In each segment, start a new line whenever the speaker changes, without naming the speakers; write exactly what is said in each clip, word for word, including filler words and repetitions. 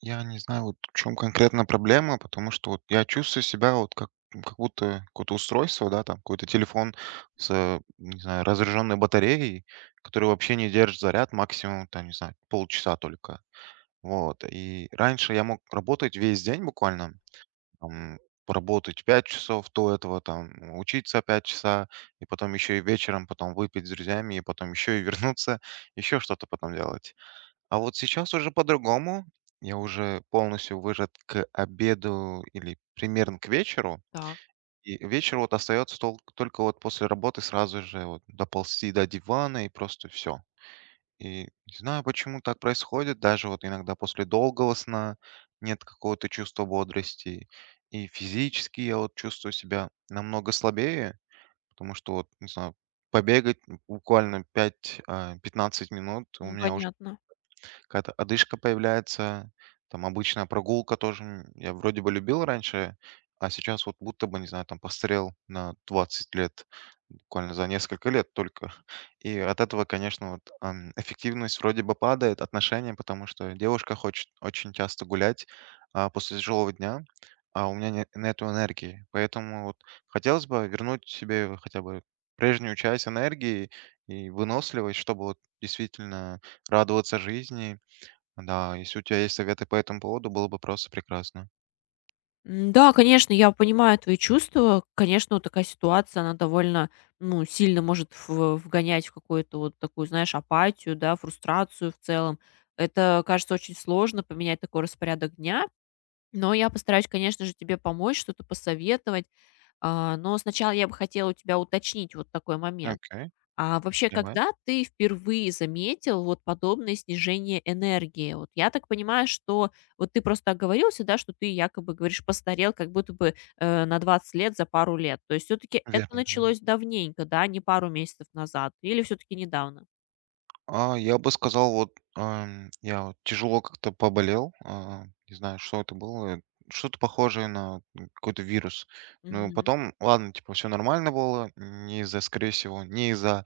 Я не знаю, вот в чем конкретно проблема, потому что вот я чувствую себя вот как м, как будто какое-то устройство, да, там какой-то телефон с, э, не знаю, разряженной батареей, который вообще не держит заряд, максимум, там, не знаю, полчаса только. Вот, и раньше я мог работать весь день буквально, там, поработать пять часов до этого, там, учиться пять часа, и потом еще и вечером потом выпить с друзьями, и потом еще и вернуться, еще что-то потом делать. А вот сейчас уже по-другому. Я уже полностью выжат к обеду или примерно к вечеру.
Так,
И вечер вот остается тол- только вот после работы сразу же вот доползти до дивана и просто все. И не знаю, почему так происходит. Даже вот иногда после долгого сна нет какого-то чувства бодрости. И физически я вот чувствую себя намного слабее, потому что вот, не знаю, побегать буквально пять пятнадцать минут у
м,
меня уже
понятно.
какая-то одышка появляется, там обычная прогулка тоже. м, Я вроде бы любил раньше, а сейчас вот будто бы, не знаю, там постарел на двадцать лет, буквально за несколько лет только. И от этого, конечно, вот, ам, эффективность вроде бы падает, отношения, потому что девушка хочет очень часто гулять а, после тяжелого дня, а у меня не- нету энергии. Поэтому вот хотелось бы вернуть себе хотя бы прежнюю часть энергии и выносливость, чтобы вот действительно радоваться жизни, да, если у тебя есть советы по этому поводу, было бы просто прекрасно.
М, Да, конечно, я понимаю твои чувства. Конечно, вот такая ситуация, она довольно, ну, сильно может в- вгонять в какую-то вот такую, знаешь, апатию, да, фрустрацию в целом. Это, кажется, очень сложно поменять такой распорядок дня. Но я постараюсь, конечно же, тебе помочь, что-то посоветовать. А, Но сначала я бы хотела у тебя уточнить вот такой момент.
Окей,
А вообще,
давай.
когда ты впервые заметил вот подобное снижение энергии? Вот я так понимаю, что вот ты просто оговорился, да, что ты якобы говоришь постарел, как будто бы э, на двадцать лет за пару лет. То есть все-таки это
Верно.
началось давненько, да, не пару месяцев назад, или все-таки недавно?
А, я бы сказал, вот ам, я вот тяжело как-то поболел, а, не знаю, что это было, что-то похожее на какой-то вирус. Ну,
Мгм.
потом, ладно, типа, все нормально было, не из-за, скорее всего, не из-за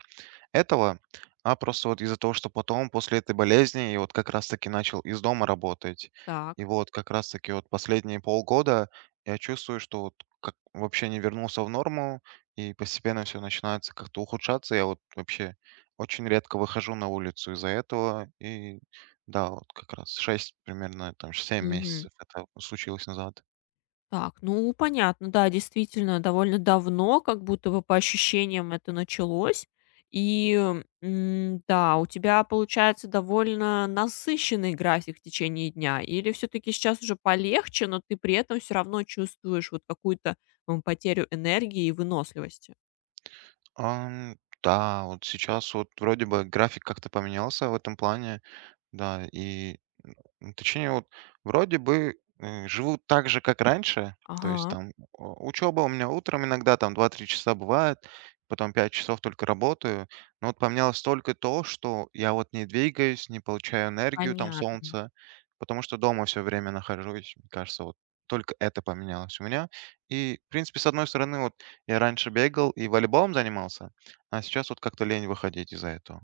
этого, а просто вот из-за того, что потом, после этой болезни, я вот как раз-таки начал из дома работать.
Так.
И вот как раз-таки вот последние полгода я чувствую, что вот как вообще не вернулся в норму, и постепенно все начинается как-то ухудшаться. Я вот вообще очень редко выхожу на улицу из-за этого. И да, вот как раз шесть примерно там семь
Мгм.
месяцев это случилось назад.
Так, ну понятно, да, действительно, довольно давно, как будто бы по ощущениям это началось. И, м, да, у тебя получается довольно насыщенный график в течение дня. Или все-таки сейчас уже полегче, но ты при этом все равно чувствуешь вот какую-то м, потерю энергии и выносливости?
Ам, да, вот сейчас вот вроде бы график как-то поменялся в этом плане. Да, и, м, точнее, вот вроде бы, э, живу так же, как раньше. То есть
Ага,
там, о, учеба у меня утром иногда там два-три часа бывает, потом пять часов только работаю. Но вот поменялось только то, что я вот не двигаюсь, не получаю энергию там
понятно.
солнца, потому что дома все время нахожусь. Мне кажется, вот только это поменялось у меня. И, в принципе, с одной стороны, вот я раньше бегал и волейболом занимался, а сейчас вот как-то лень выходить из-за этого.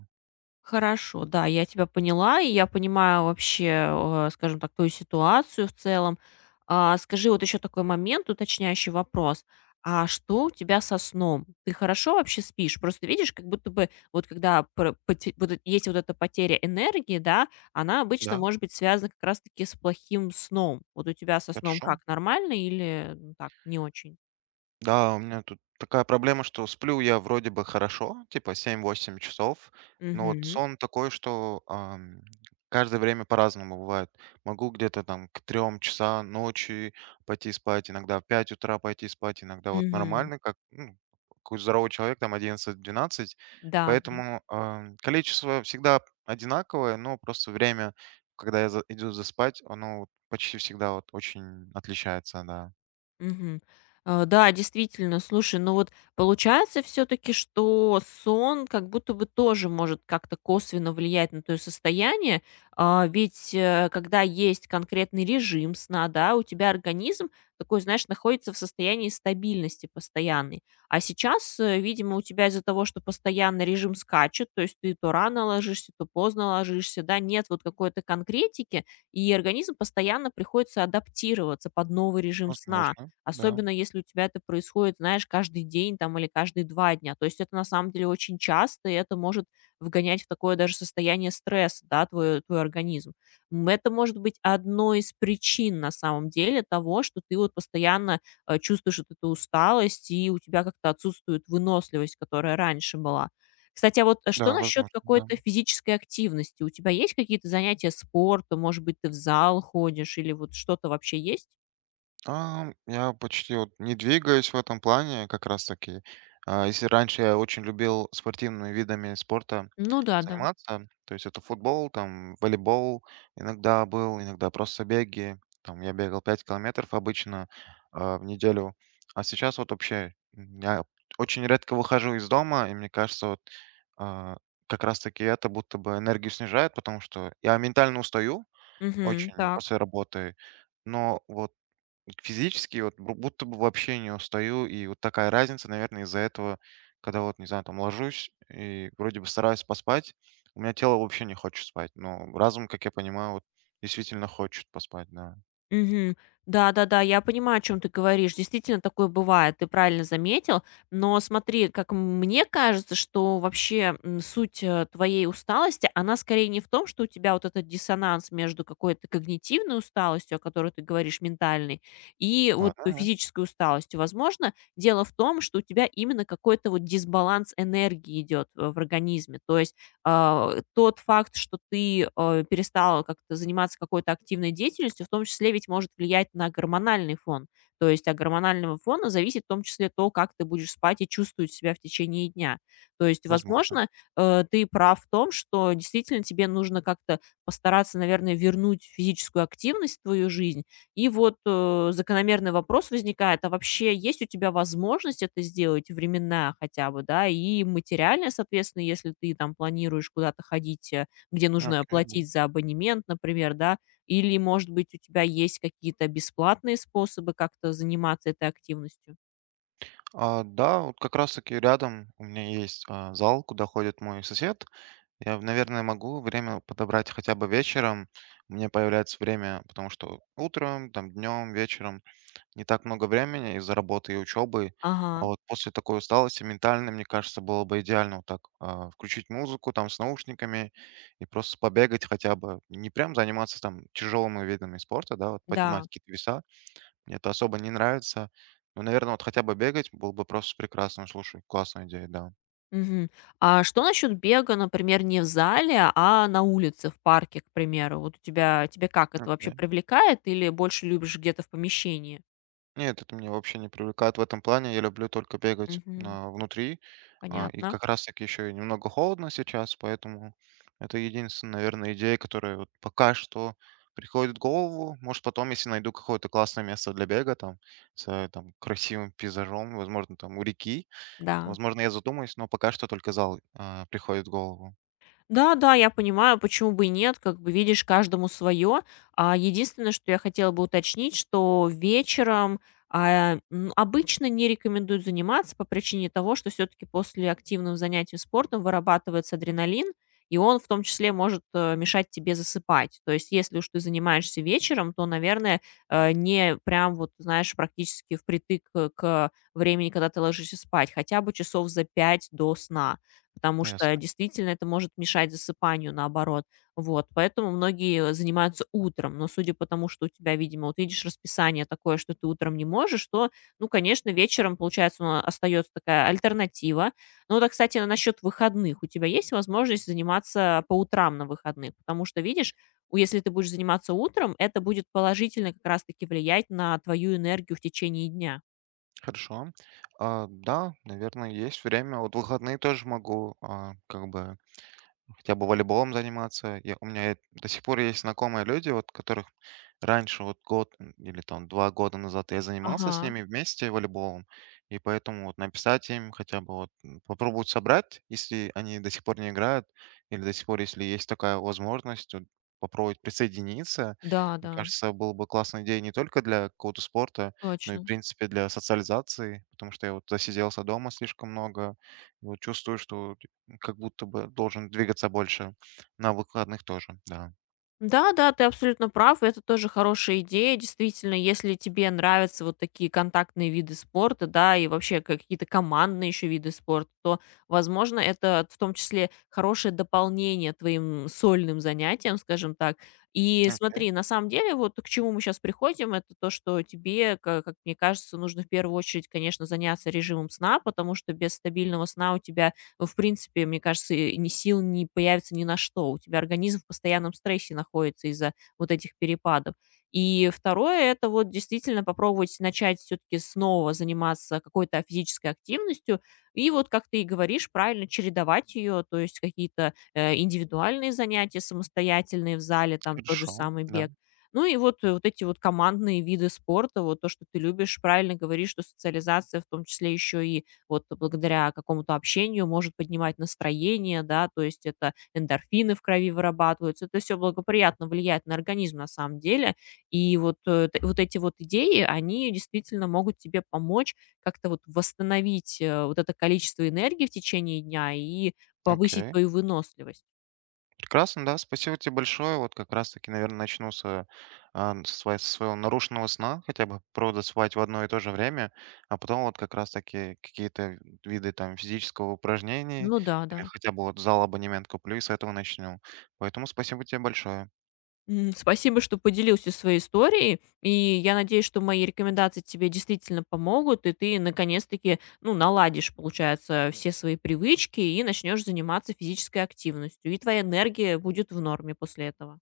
Хорошо, да, я тебя поняла, и я понимаю вообще, э, скажем так, твою ситуацию в целом. А, скажи, вот еще такой момент, уточняющий вопрос. А что у тебя со сном? Ты хорошо вообще спишь? Просто видишь, как будто бы вот когда про- поте- вот эт- есть вот эта потеря энергии, да, она обычно
Да,
может быть связана как раз-таки с плохим сном. Вот у тебя со сном
хорошо.
как, нормально или ну, так, не очень?
Да, у меня тут такая проблема, что сплю я вроде бы хорошо, типа семь-восемь часов, но вот
Угу,
сон такой, что ам, каждое время по-разному бывает. Могу где-то там к трем часам ночи пойти спать, иногда в пять утра пойти спать, иногда вот
угу,
нормально, как ну, какой здоровый человек, там одиннадцать-двенадцать.
да, да.
Поэтому ам, количество всегда одинаковое, но просто время, когда я за- иду заспать, оно вот почти всегда вот очень отличается, да.
Мгм. Э, да, действительно, слушай, ну вот получается все таки что сон как будто бы тоже может как-то косвенно влиять на твоё состояние. А, ведь, э, когда есть конкретный режим сна, да, у тебя организм такой, знаешь, находится в состоянии стабильности постоянной. А сейчас, э, видимо, у тебя из-за того, что постоянно режим скачет, то есть ты то рано ложишься, то поздно ложишься, да, нет вот какой-то конкретики, и организм постоянно приходится адаптироваться под новый режим сна.
Возможно, да.
Особенно, если у тебя это происходит, знаешь, каждый день там или каждые два дня. То есть это на самом деле очень часто, и это может вгонять в такое даже состояние стресса, да, твой, твой организм. М, Это может быть одной из причин на самом деле того, что ты вот постоянно э, чувствуешь вот эту усталость, и у тебя как-то отсутствует выносливость, которая раньше была. Кстати, а вот э, что
Да,
насчет
возможно, да.
какой-то физической активности? У тебя есть какие-то занятия спорта? Может быть, ты в зал ходишь или вот что-то вообще есть?
А, я почти вот не двигаюсь в этом плане как раз таки. А, если раньше я очень любил спортивными видами спорта
Ну да, да.
заниматься, то есть это футбол, там волейбол иногда был, иногда просто беги. Там я бегал пять километров обычно а, в неделю. А сейчас вот вообще м, я очень редко выхожу из дома, и мне кажется, вот а, как раз таки это будто бы энергию снижает, потому что я ментально устаю,
Мгм.
очень,
Так.
после работы. Но вот физически вот бу будто бы вообще не устаю. И вот такая разница, наверное, из-за этого, когда вот, не знаю, там ложусь и вроде бы стараюсь поспать, у меня тело вообще не хочет спать. Но разум, как я понимаю, вот действительно хочет поспать, да.
Мгм. Да-да-да, я понимаю, о чем ты говоришь. Действительно, такое бывает, ты правильно заметил. Но смотри, как мне кажется, что вообще, м, суть, э, твоей усталости, она скорее не в том, что у тебя вот этот диссонанс между какой-то когнитивной усталостью, о которой ты говоришь, ментальной, и вот
Ладно, да,
физической усталостью. Возможно, дело в том, что у тебя именно какой-то вот дисбаланс энергии идет э, в организме. То есть а, тот факт, что ты, э, перестала как-то заниматься какой-то активной деятельностью, в том числе ведь может влиять на гормональный фон. То есть от гормонального фона зависит в том числе то, как ты будешь спать и чувствовать себя в течение дня. То есть,
возможно.
возможно, э, ты прав в том, что действительно тебе нужно как-то постараться, наверное, вернуть физическую активность в твою жизнь, и вот, э, закономерный вопрос возникает: а вообще есть у тебя возможность это сделать, временная хотя бы, да, и материальная, соответственно, если ты там планируешь куда-то ходить, э, где нужно
Окей, да.
платить за абонемент, например, да? Или, может быть, у тебя есть какие-то бесплатные способы как-то заниматься этой активностью?
А, да, вот как раз таки рядом у меня есть, а, зал, куда ходит мой сосед. Я, наверное, могу время подобрать хотя бы вечером. У меня появляется время, потому что утром, там, днем, вечером не так много времени из-за работы и учебы. А
Ага,
вот после такой усталости ментальной, мне кажется, было бы идеально вот так а, включить музыку там с наушниками и просто побегать хотя бы. Не прям заниматься там тяжелыми видами спорта, да, вот поднимать
да.
какие-то веса. Мне это особо не нравится. Но, наверное, вот хотя бы бегать было бы просто прекрасно. Слушай, классная идея, да.
Мгм. А что насчет бега, например, не в зале, а на улице, в парке, к примеру? Вот у тебя тебя как, это вообще
Окей.
привлекает или больше любишь где-то в помещении?
Нет, это меня вообще не привлекает в этом плане. Я люблю только бегать
Мгм.
а, внутри. А, и
Понятно.
как раз-таки еще и немного холодно сейчас, поэтому это единственная, наверное, идея, которая вот пока что приходит в голову. Может, потом, если найду какое-то классное место для бега, там, с э, там, красивым пейзажом, возможно, там, у реки,
Да.
возможно, я задумаюсь, но пока что только зал а, приходит в голову.
Да-да, я понимаю, почему бы и нет, как бы, видишь, каждому свое. А единственное, что я хотела бы уточнить, что вечером, а, м, обычно не рекомендуют заниматься по причине того, что все-таки после активного занятия спортом вырабатывается адреналин, и он в том числе может э, мешать тебе засыпать. То есть, если уж ты занимаешься вечером, то, наверное, э, не прям вот, знаешь, практически впритык э, к времени, когда ты ложишься спать, хотя бы часов за пять до сна. Потому что
Ясно.
действительно это может мешать засыпанию, наоборот. Вот, поэтому многие занимаются утром, но судя по тому, что у тебя, видимо, вот видишь расписание такое, что ты утром не можешь, то, ну, конечно, вечером, получается, ну, остается такая альтернатива. Ну, да, кстати, насчет выходных. У тебя есть возможность заниматься по утрам на выходных, потому что, видишь, у- если ты будешь заниматься утром, это будет положительно как раз-таки влиять на твою энергию в течение дня.
Хорошо. А, да, наверное, есть время. Вот в выходные тоже могу а, как бы хотя бы волейболом заниматься. Я, у меня э- до сих пор есть знакомые люди, вот которых раньше вот год м, или там два года назад я занимался с
Ага,
ними вместе волейболом, и поэтому вот написать им хотя бы вот м, попробовать собрать, если они до сих пор не играют, или до сих пор, если есть такая возможность, вот попробовать присоединиться.
да,
Мне
да,
кажется, был бы классная идея не только для какого-то спорта, но и, в
точно.
принципе, для социализации, потому что я вот засиделся дома слишком много, и вот чувствую, что как будто бы должен двигаться больше. На выкладных тоже, да.
Да, да, ты абсолютно прав. Это тоже хорошая идея. Действительно, если тебе нравятся вот такие контактные виды спорта, да, и вообще какие-то командные еще виды спорта, то, возможно, это в том числе хорошее дополнение твоим сольным занятиям, скажем так. И
Окей,
смотри, на самом деле, вот к чему мы сейчас приходим, это то, что тебе, ка- как, мне кажется, нужно в первую очередь, конечно, заняться режимом сна, потому что без стабильного сна у тебя в принципе, мне кажется, и ни сил не появится ни на что. У тебя организм в постоянном стрессе находится из-за вот этих перепадов. И второе, это вот действительно попробовать начать все-таки снова заниматься какой-то физической активностью. И вот, как ты и говоришь, правильно чередовать ее, то есть какие-то э, индивидуальные занятия самостоятельные в зале, там тот же
хорошо.
самый
Да,
бег. Ну и вот, э, вот эти вот командные виды спорта, вот то, что ты любишь, правильно говоришь, что социализация в том числе еще и вот благодаря какому-то общению может поднимать настроение, да, то есть это эндорфины в крови вырабатываются, это все благоприятно влияет на организм на самом деле, и вот, э, т- вот эти вот идеи, они действительно могут тебе помочь как-то вот восстановить э, вот это количество энергии в течение дня и повысить
окей.
твою выносливость.
Прекрасно, да. Спасибо тебе большое. Вот как раз-таки, наверное, начну с, а, сва- со своего нарушенного сна, хотя бы правда спать в одно и то же время, а потом вот как раз-таки какие-то виды там физического упражнений
Ну да, да.
или хотя бы вот зал абонемент куплю и с этого начну. Поэтому спасибо тебе большое.
М, спасибо, что поделился своей историей, и я надеюсь, что мои рекомендации тебе действительно помогут, и ты наконец-таки, ну, наладишь, получается, все свои привычки и начнешь заниматься физической активностью, и твоя энергия будет в норме после этого.